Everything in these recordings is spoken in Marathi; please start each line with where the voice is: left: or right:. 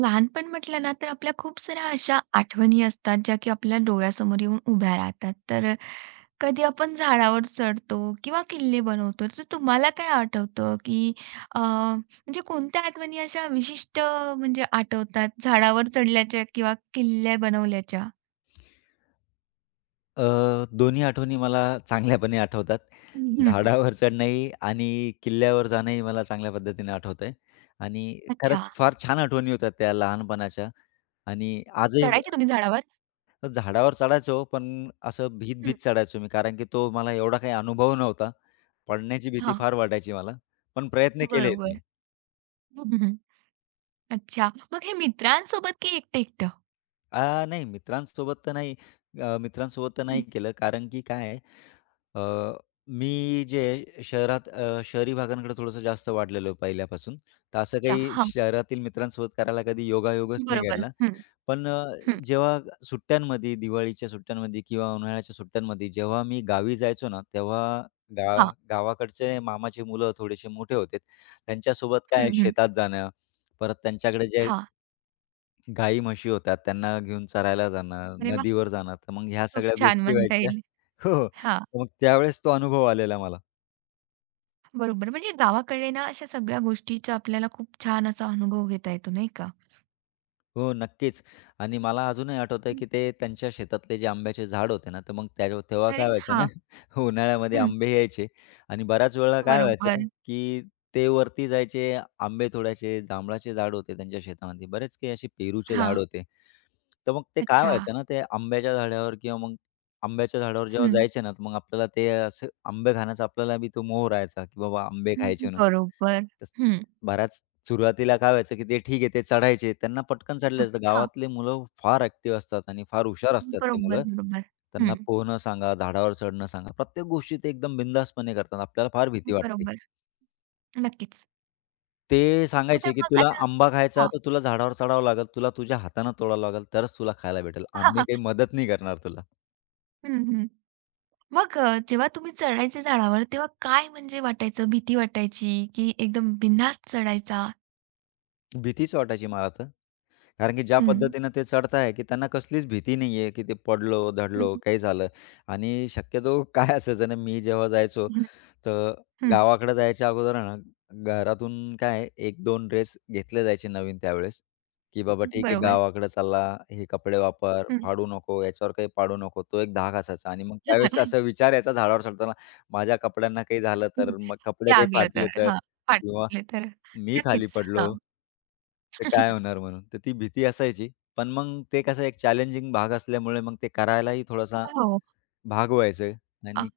right: लहानपण म्हटलं ना, तर आपल्या खूप साऱ्या अशा आठवणी असतात, ज्या की आपल्या डोळ्यासमोर येऊन उभ्या राहतात. तर कधी आपण झाडावर चढतो किंवा किल्ले बनवतो. तर तुम्हाला काय आठवतं, की म्हणजे कोणत्या आठवणी अशा विशिष्ट म्हणजे आठवतात झाडावर चढल्याच्या किंवा किल्ले बनवल्याच्या?
left: दोन्ही आठवणी मला चांगल्यापणे आठवतात.
right: हं,
left: झाडावर चढणंही आणि किल्ल्यावर जाणंही मला चांगल्या पद्धतीने आठवतंय आणि
right: अच्छा.
left: खरंच फार छान आठवणी होत्या त्या लहानपणाच्या आणि आजही
right: चढायचे तुम्ही झाडावर?
left: झाडावर चढायचो, पण असं भीत-भीत
right: हं.
left: चढायचो मी कारण की तो मला एवढा काही अनुभव नव्हता. पडण्याची भीती
right: हां.
left: फार वाटायची मला. पण प्रयत्न केलेत मी.
right: बरोबर. हं, अच्छा. मग हे मित्रांसोबत की एकटं-एकटं?
left: अ, नाही मित्रांसोबत तर नाही मित्रांसोबत तर नाही
right: हं.
left: केलं कारण की काय आहे, अ, मी जे शहरात शहरी भागांकडे थोडंसं जास्त वाढलेलो आहे पहिल्यापासून. तर असं
right: अच्छा.
left: काही
right: हां.
left: शहरातील मित्रांसोबत करायला कधी योगायोगच नाही
right: बरोबर.
left: घडला.
right: हं,
left: पण
right: हं.
left: जेव्हा सुट्ट्यांमध्ये, दिवाळीच्या सुट्ट्यांमध्ये किंवा उन्हाळ्याच्या सुट्ट्यांमध्ये जेव्हा मी गावी जायचो ना, तेव्हा गाव
right: हां.
left: गावाकडचे मामाचे मुलं थोडेसे मोठे होते. त्यांच्यासोबत
right: हं,
left: काय
right: हं.
left: शेतात जाणं, परत त्यांच्याकडे जे
right: हां.
left: गाई, म्हशी होत्या, त्यांना घेऊन चरायला जाणं,
right: अरे वाह!
left: नदीवर जाणं, तर मग ह्या
right: खूप
left: सगळ्या
right: छान
left: गोष्टी
right: म्हणता
left: व्हायच्या.
right: येईल.
left: हो, हो.
right: हां,
left: तर मग त्यावेळेस तो अनुभव आलेला मला.
right: बरोबर. म्हणजे गावाकडे ना अशा सगळ्या गोष्टीचा आपल्याला खूप छान असा अनुभव घेता येतो, नाही का?
left: हो, नक्कीच. आणि मला अजूनही आठवतंय,
right: हं.
left: की ते त्यांच्या शेतातले जे आंब्याचे झाड होते ना, तर मग त्या तेव्हा काय
right: अरे
left: व्हायचं ना,
right: हां,
left: उन्हाळ्यामध्ये
right: हं,
left: आंबे यायचे आणि बऱ्याच वेळेला काय व्हायचं,
right: बरोबर.
left: की ते वरती जायचे, आंबे तोडायचे. जांभळाचे झाड होते त्यांच्या शेतामध्ये, बरेच काही असे पेरूचे झाड
right: हां,
left: होते. तर मग ते काय
right: अच्छा.
left: व्हायचं ना, ते आंब्याच्या झाडावर किंवा मग आंब्याच्या झाडावर जेव्हा
right: हं,
left: जायचे ना, तर मग आपल्याला ते असं आंबे खाण्याचा बी तो मोह राहायचा, की बाबा आंबे
right: हं,
left: खायचे
right: हं,
left: म्हणून.
right: बरोबर.
left: तस
right: हं,
left: बऱ्याच सुरुवातीला काय व्हायचं, की ते ठीक आहे, ते चढायचे. त्यांना पटकन चढलं
right: हं,
left: जातं.
right: हां,
left: गावातले मुलं फार ॲक्टिव्ह असतात आणि फार हुशार असतात ते
right: बरोबर,
left: मुलं.
right: बरोबर.
left: त्यांना
right: हं,
left: पोहणं सांगा, झाडावर चढणं सांगा. प्रत्येक गोष्टी ते एकदम बिनधास्तपणे करतात. आपल्याला फार भीती वाटते.
right: बरोबर. नक्कीच.
left: ते
right: तर
left: सांगायचे, की
right: मग
left: "तुला
right: आता
left: आंबा खायचा
right: हां.
left: तर तुला झाडावर चढावं लागेल. तुला तुझ्या हातानं तोडावं लागेल, तरच तुला खायला भेटेल. आम्ही काही मदत नाही करणार तुला."
right: हं, हं. मग जेव्हा तुम्ही चढायचे झाडावर, तेव्हा काय म्हणजे वाटायचं? भीती वाटायची की एकदम बिनधास्त चढायचा?
left: भीतीच वाटायची मला तर. कारण की ज्या
right: हं,
left: पद्धतीनं ते चढताय, की त्यांना कसलीच भीती नाहीये, की ते पडलो,
right: हं,
left: धडलो, काही झालं आणि शक्यतो काय असायचं ना, मी जेव्हा जायचो
right: हं,
left: तर
right: हं.
left: गावाकडे जायच्या अगोदर आहे ना, घरातून काय 1-2 ड्रेस घेतले जायचे नवीन त्यावेळेस, की बाबा ठीक आहे
right: बरोबर.
left: गावाकडे चालला, हे कपडे वापर,
right: हं.
left: फाडू नको, याच्यावर काही पाडू नको. तो एक धाक असायचा आणि मग त्यावेळेस असा विचार यायचा झाडावर चढताना, माझ्या कपड्यांना काही झालं तर, मग कपडे काही
right: लागलं तर.
left: फाटले तर
right: हां,
left: किंवा
right: फाटले तर
left: मी खाली
right: नक्कीच. हां.
left: पडलो, तर काय होणार म्हणून. तर ती भीती असायची. पण मग ते कसं एक चॅलेंजिंग भाग असल्यामुळे मग ते करायलाही थोडासा
right: हो.
left: भाग व्हायचं
right: अ,
left: आणि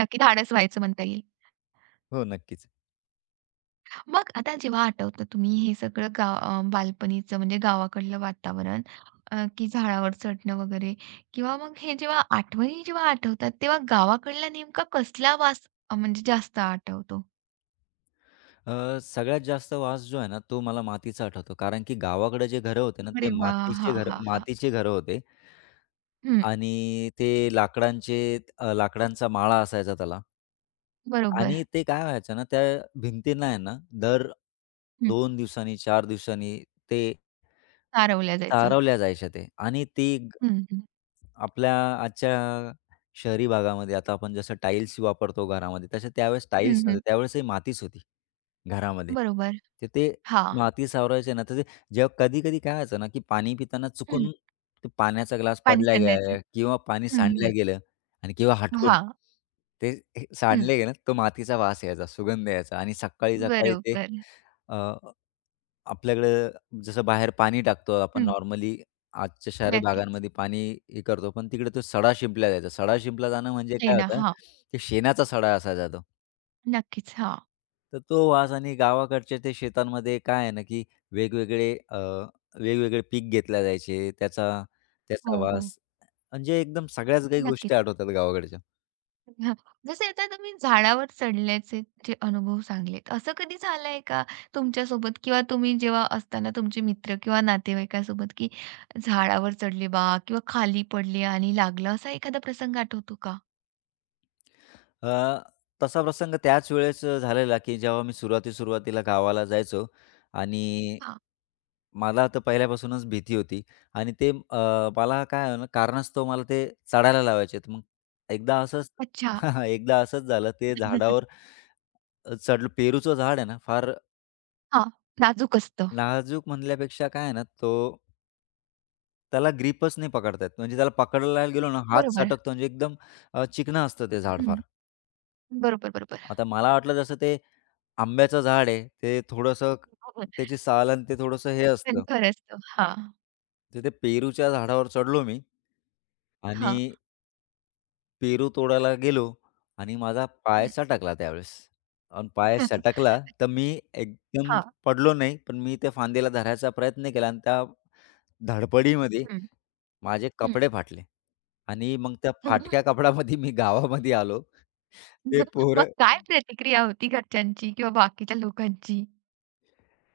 right: नक्की धाडस व्हायचं म्हणता येईल.
left: हो, नक्कीच.
right: मग आता जेव्हा आठवतं तुम्ही हे सगळं गाव बालपणीचं म्हणजे गावाकडलं वातावरण, की झाडावर चढणं वगैरे किंवा मग हे जेव्हा आठवणी जेव्हा आठवतात, तेव्हा गावाकडला नेमका कसला वास म्हणजे जास्त आठवतो?
left: सगळ्यात जास्त वास जो आहे ना, तो मला मातीचा आठवतो. कारण की गावाकडे जे घरं होते ना, ते
right: अरे वाह! हां, हां, हां.
left: मातीचे घरं होते
right: हं,
left: आणि ते लाकडांचे लाकडांचा माळा असायचा त्याला
right: बरोबर.
left: आणि ते काय व्हायचं ना, त्या भिंतींना आहे ना, दर
right: हं,
left: 2 दिवसांनी, 4 दिवसांनी ते
right: तारवल्या जायचं.
left: तारवल्या जायच्या ते आणि ती ग
right: हं, हं.
left: आपल्या आजच्या शहरी भागामध्ये आता आपण जसं टाइल्स वापरतो घरामध्ये, तसे त्यावेळेस
right: हं,
left: टाइल्स नव्हते.
right: हं.
left: त्यावेळेस ही मातीच होती घरामध्ये.
right: बरोबर.
left: तर ते
right: हां.
left: माती सावरायचे ना, तर ते जेव्हा कधी-कधी काय व्हायचं ना, की पाणी पिताना चुकून ते पाण्याचा ग्लास
right: पाणी
left: पडला
right: सांडायचं.
left: गेला किंवा पाणी
right: हं, हं.
left: सांडलं गेलं आणि किंवा हटकून
right: हां.
left: ते हे
right: हं.
left: सांडले गेलं, तो मातीचा वास यायचा, सुगंध यायचा आणि सकाळी-सकाळी ते
right: बरोबर.
left: आपल्याकडे जसं बाहेर पाणी टाकतो आपण
right: हं.
left: नॉर्मली आजच्या शहरी हो.
right: नक्कीच.
left: भागांमध्ये पाणी हे करतो, पण तिकडे तो सडा शिंपला जायचा. सडा शिंपला जाणं म्हणजे
right: ते
left: काय
right: ना.
left: होतं,
right: हां.
left: की शेणाचा सडा असायचा तो.
right: नक्कीच. हां.
left: तर तो वास आणि गावाकडच्या ते शेतांमध्ये काय आहे ना, की वेगवेगळे अ, वेगवेगळे पीक घेतल्या जायचे. त्याचा त्याचा
right: हो, हो.
left: वास म्हणजे एकदम सगळ्याच काही
right: नक्कीच.
left: गोष्टी आठवतात गावाकडच्या.
right: हां. जसे आता तुम्ही झाडावर चढल्याचे जे अनुभव सांगलेत, असं कधी झालंय का तुमच्यासोबत किंवा तुम्ही जेव्हा असताना तुमचे मित्र किंवा नातेवाईकासोबत, की झाडावर चढले बा किंवा खाली पडले आणि लागलं, असा एखादा प्रसंग आठवतो का?
left: अ, तसा प्रसंग त्याच वेळेस झालेला, की जेव्हा मी सुरुवाती-सुरुवातीला गावाला जायचो आणि
right: हां.
left: मला तर पहिल्यापासूनच भीती होती आणि ते मला काय आहे ना, कारणास्तव मला ते चढायला लावायचे. तर मग एकदा असंच
right: अच्छा.
left: एकदा असंच झालं. ते झाडावर अ, पेरूचं झाड आहे ना, फार
right: हां. नाजूक असतं.
left: नाजूक म्हणल्यापेक्षा काय आहे ना, तो त्याला ग्रिपच नाही पकडता म्हणजे त्याला पकडायला गेलो ना, हात
right: बरोबर.
left: सटकतो म्हणजे एकदम, चिकनं असतं ते झाड फार.
right: हं. बरोबर, बरोबर.
left: आता मला वाटलं जसं ते आंब्याचं झाड आहे, ते थोडंसं त्याची साल आणि ते थोडंसं हे असतं.
right: खरं असतं. हां.
left: तर ते पेरूच्या झाडावर चढलो मी आणि
right: हां.
left: पेरू तोडायला गेलो आणि माझा पाय
right: हं.
left: सटकला त्यावेळेस. आणि पाय सटकला तर मी एकदम
right: हां.
left: पडलो नाही, पण मी त्या फांदीला धरायचा प्रयत्न केला आणि त्या धडपडीमध्ये
right: हं,
left: माझे
right: हं.
left: कपडे फाटले आणि मग त्या फाटक्या कपड्यामध्ये मी गावामध्ये आलो. ते
right: मग
left: पोरं
right: काय प्रतिक्रिया होती घरच्यांची किंवा बाकीच्या लोकांची?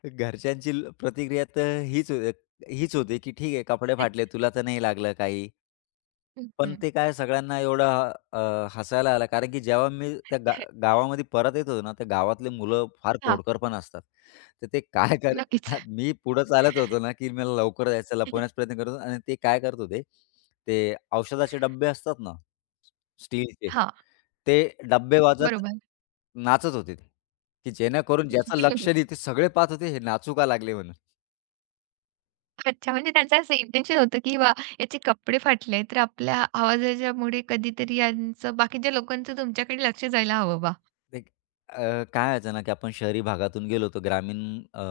left: घरच्यांची प्रतिक्रिया तर हीच हीच होती, की "ठीक आहे, कपडे फाटले, तुला तर नाही लागलं काही.
right: हं,
left: पण
right: हं.
left: ते काय सगळ्यांना एवढं हसायला आलं कारण की जेव्हा मी त्या गा गावामध्ये परत येत होतो ना, त्या गावातले मुलं फार
right: हां,
left: खोडकर पण असतात. तर ते काय कर
right: नक्कीच.
left: मी पुढं चालत होतो ना, की मला लवकर जायचं लपवण्याचा प्रयत्न करत होतो आणि ते काय करत होते, ते औषधाचे डब्बे असतात ना, स्टीलचे,
right: हां,
left: ते डब्बे वाजत
right: बरोबर.
left: नाचत होते ते, की जेणेकरून ज्याचं लक्ष नाही ते सगळे पाहत होते हे नाचू का लागले म्हणून.
right: अच्छा, म्हणजे त्यांचं असं इंटेन्शन होतं, की "वाह! याचे कपडे फाटले, तर आपल्या आवाजाच्यामुळे कधीतरी यांचं बाकीच्या लोकांचं तुमच्याकडे लक्ष जायला हवं बा."
left: लाइक, काय व्हायचं ना, की आपण शहरी भागातून गेलो, तर ग्रामीण अ,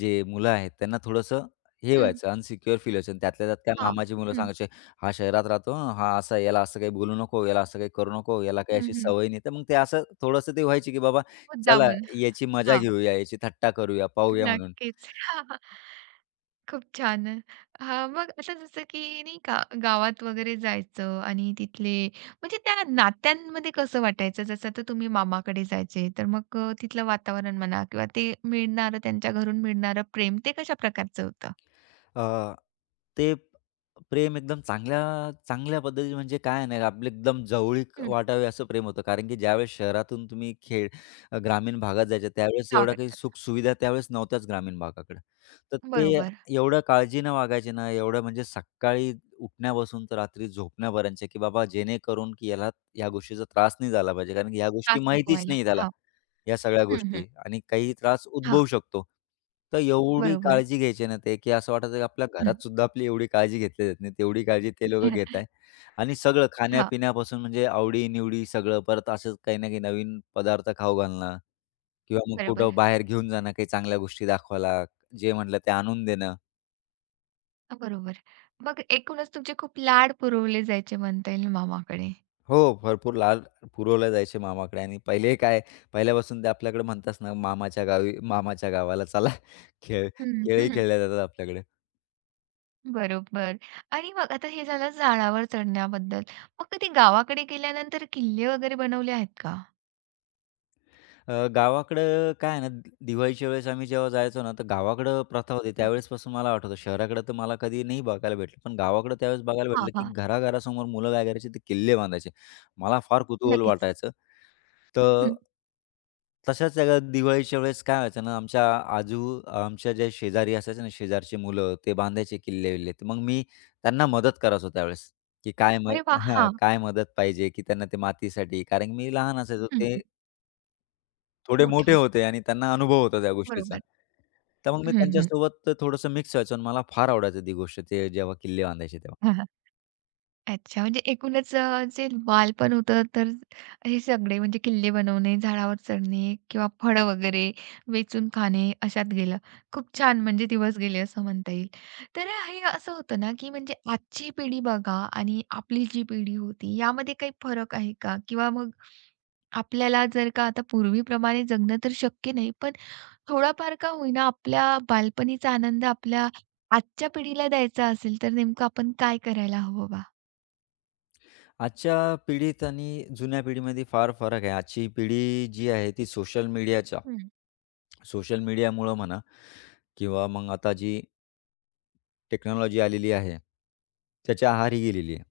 left: जे मुलं आहेत, त्यांना थोडंसं हे
right: हं.
left: व्हायचं, अनसिक्युअर फील व्हायचं. आणि त्यातल्या त्यात काय
right: हां.
left: मामाची मुलं
right: हं,
left: सांगायचे, "हा शहरात राहतो, हं, हा असा आहे, याला असं काही बोलू नको, याला असं काही करू नको, याला काही
right: हं,
left: अशी
right: हं.
left: सवय नाही." तर मग ते असं थोडंसं ते व्हायची, की बाबा चला
right: मुद्दामून.
left: याची मजा
right: हां,
left: घेऊया, याची थट्टा करूया, पाहूया म्हणून.
right: नक्कीच. खूप छान. हां, मग आता जसं की नाही का गावात वगैरे जायचं आणि तिथले म्हणजे त्या नात्यांमध्ये कसं वाटायचं? जसं आता तुम्ही मामाकडे जायचे, तर मग तिथलं वातावरण म्हणा किंवा ते मिळणारं त्यांच्या घरून मिळणारं प्रेम ते कशा प्रकारचं होतं?
left: अ, ते प्रेम एकदम चांगल्या चांगल्या पद्धती म्हणजे काय नाही आपलं एकदम जवळीक
right: हं,
left: वाटावे असं प्रेम होतं. कारण की ज्यावेळेस शहरातून तुम्ही ग्रामीण भागात जायच्या त्यावेळेस एवढ्या
right: गावाकडे
left: काही
right: जातो.
left: सुखसुविधा त्यावेळेस नव्हत्याच ग्रामीण भागाकडे. तर ते
right: बरोबर.
left: एवढं काळजीनं वागायचे ना, एवढं म्हणजे सकाळी उठण्यापासून तर रात्री झोपण्यापर्यंतचे, की बाबा जेणेकरून की याला या गोष्टीचा त्रास नाही झाला पाहिजे. कारण की ह्या गोष्टी
right: त्रास नको
left: माहितीच
right: व्हायला.
left: नाही त्याला.
right: हां.
left: या सगळ्या
right: हं, हं.
left: गोष्टी आणि काही त्रास
right: हां,
left: उद्भवू शकतो. तर एवढी
right: बरोबर.
left: काळजी घ्यायची ना ते, की असं वाटायचं की आपल्या
right: हं.
left: घरात सुद्धा आपली एवढी काळजी घेतली जात नाही. तेवढी काळजी ते लोकं घेत आहे आणि सगळं
right: हां,
left: खाण्यापिण्यापासून म्हणजे आवडी-निवडी सगळं. परत असंच काही ना काही नवीन पदार्थ खाऊ घालणं किंवा मग
right: बरोबर.
left: कुठं बाहेर घेऊन जाणं, काही चांगल्या गोष्टी दाखवायला, जे म्हटलं ते आणून देणं.
right: हां, बरोबर. मग एकूणच तुमचे खूप लाड पुरवले जायचे म्हणता येईल मामाकडे.
left: हो, भरपूर लाड पुरवले जायचे मामाकडे आणि पहिले काय, पहिल्यापासून ते आपल्याकडे म्हणताच ना, मामाच्या गावाला चला खेळ
right: हं.
left: खेळही
right: हं.
left: खेळले जातात आपल्याकडे.
right: बरोबर. आणि मग आता हे झालं झाडावर चढण्याबद्दल. मग कधी गावाकडे गेल्यानंतर किल्ले वगैरे बनवले आहेत का?
left: गावाकडं काय आहे ना, दिवाळीच्या वेळेस आम्ही जेव्हा जायचो ना, तर गावाकडं प्रथा होती.
right: हं.
left: त्यावेळेसपासून मला आठवतं. शहराकडे तर मला कधी नाही बघायला भेटलं. पण गावाकडं त्यावेळेस बघायला
right: हां,
left: भेटलं, की
right: हां.
left: घराघरासमोर मुलं काय करायची, ते किल्ले बांधायचे. मला फार कुतूहल
right: नक्कीच.
left: वाटायचं. तर
right: हं.
left: तशाच एका दिवाळीच्या वेळेस काय व्हायचं ना, आमच्या जे शेजारी असायचे ना, शेजारचे मुलं, ते बांधायचे किल्ले-विल्ले. तर मग मी त्यांना मदत करायचो त्यावेळेस, की काय मग
right: अरे वाह!
left: हां,
right: हां.
left: काय मदत पाहिजे, की त्यांना ते मातीसाठी कारण मी लहान असायचो.
right: हं.
left: ते थोडे मोठे
right: मोठी.
left: होते आणि त्यांना अनुभव होता त्या गोष्टीचा.
right: बरोबर.
left: तर मग मी हं.
right: हं, हं.
left: त्यांच्यासोबत खरंतर मिक्स व्हायचो आणि मला फार आवडायचं ती गोष्ट ते जेव्हा किल्ले बांधायचे तेव्हा.
right: अच्छा, म्हणजे एकूणच जे बालपण होतं, तर हे सगळे म्हणजे किल्ले बनवणे, झाडावर चढणे किंवा फळं वगैरे वेचून खाणे, अशात गेलं. खूप छान म्हणजे दिवस गेले असं म्हणता येईल. तर हे असं होतं ना, की म्हणजे आजची पिढी बघा आणि आपली जी पिढी होती, यामध्ये काही फरक आहे का? किंवा मग आपल्याला जर का आता पूर्वीप्रमाणे जगणं तर शक्य नाही, पण थोडाफार का होईना आपल्या बालपणीचा आनंद आपल्या आजच्या पिढीला द्यायचा असेल, तर नेमकं आपण काय करायला हवं बा?
left: आजच्या पिढीत आणि जुन्या पिढीमध्ये फार फरक आहे. आजची पिढी जी आहे ती सोशल मीडियामुळं म्हणा किंवा मग आता जी टेक्नॉलॉजी आलेली आहे, त्याच्या आहारी गेलेली आहे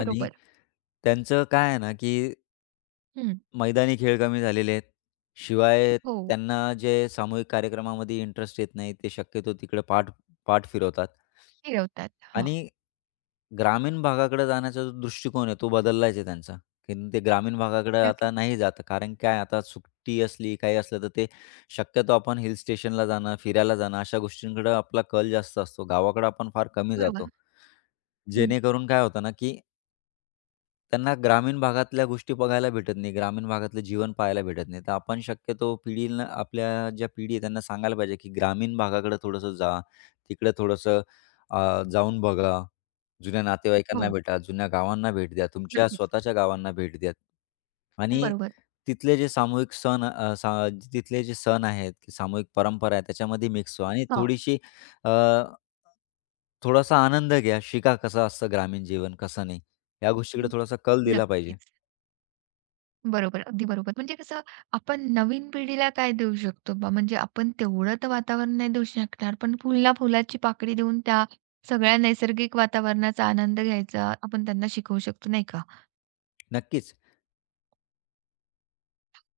left: आणि त्यांचं काय आहे ना, की
right: हं.
left: मैदानी खेळ कमी झालेले आहेत. शिवाय
right: हो,
left: त्यांना जे सामूहिक कार्यक्रमामध्ये इंटरेस्ट येत नाही, ते शक्यतो तिकडे पाठ पाठ फिरवतात.
right: फिरवतात. हां,
left: आणि ग्रामीण भागाकडे जाण्याचा जो दृष्टिकोन आहे, तो बदललाच आहे त्यांचा, की ते ग्रामीण भागाकडे
right: नक्कीच.
left: आता नाही जात. कारण काय आता सुट्टी असली, काही असलं, तर ते शक्यतो आपण हिल स्टेशनला जाणं, फिरायला जाणं, अशा गोष्टींकडे आपला कल जास्त असतो. गावाकडे आपण फार कमी जातो.
right: बरोबर. हं.
left: जेणेकरून काय होतं ना, की त्यांना ग्रामीण भागातल्या गोष्टी बघायला भेटत नाही. ग्रामीण भागातलं जीवन पाहायला भेटत नाही. तर आपण शक्यतो पिढीला आपल्या ज्या पिढी आहे त्यांना सांगायला पाहिजे, की ग्रामीण भागाकडे थोडंसं जा. तिकडे थोडंसं जाऊन बघा. जुन्या नातेवाईकांना
right: हो,
left: भेटा, जुन्या गावांना भेट द्या, तुमच्या
right: नक्कीच.
left: स्वतःच्या गावांना भेट द्या. आणि
right: बरोबर.
left: तिथले जे सामूहिक सण अ, सा तिथले जे सण आहेत, की सामूहिक परंपरा आहे त्याच्यामध्ये मिक्स व्हा आणि
right: हां.
left: अ, थोडासा आनंद घ्या. शिका कसं असतं ग्रामीण जीवन, कसं नाही. या गोष्टीकडे
right: हं,
left: थोडासा कल दिला पाहिजे.
right: नक्कीच. बरोबर, अगदी बरोबर. म्हणजे कसं आपण नवीन पिढीला काय देऊ शकतो बा? म्हणजे आपण तेवढं तर वातावरण नाही देऊ शकणार, पण फुलला फुलाची पाकळी देऊन त्या सगळ्या नैसर्गिक वातावरणाचा आनंद घ्यायचा आपण त्यांना शिकवू शकतो, नाही का?
left: नक्कीच,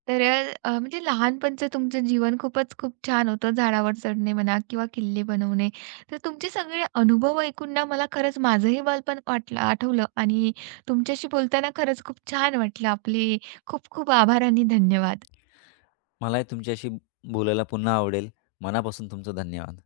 right: तर म्हणजे लहानपणचं तुमचं जीवन खूपच खूप छान होतं. झाडावर चढणे म्हणा किंवा किल्ले बनवणे. तर तुमचे सगळे अनुभव ऐकून ना मला खरंच माझंही बालपण वाटलं आठवलं आणि तुमच्याशी बोलताना खरंच खूप छान वाटलं. आपले खूप खूप आभार आणि धन्यवाद.
left: मलाही तुमच्याशी बोलायला पुन्हा आवडेल. मनापासून तुमचं धन्यवाद.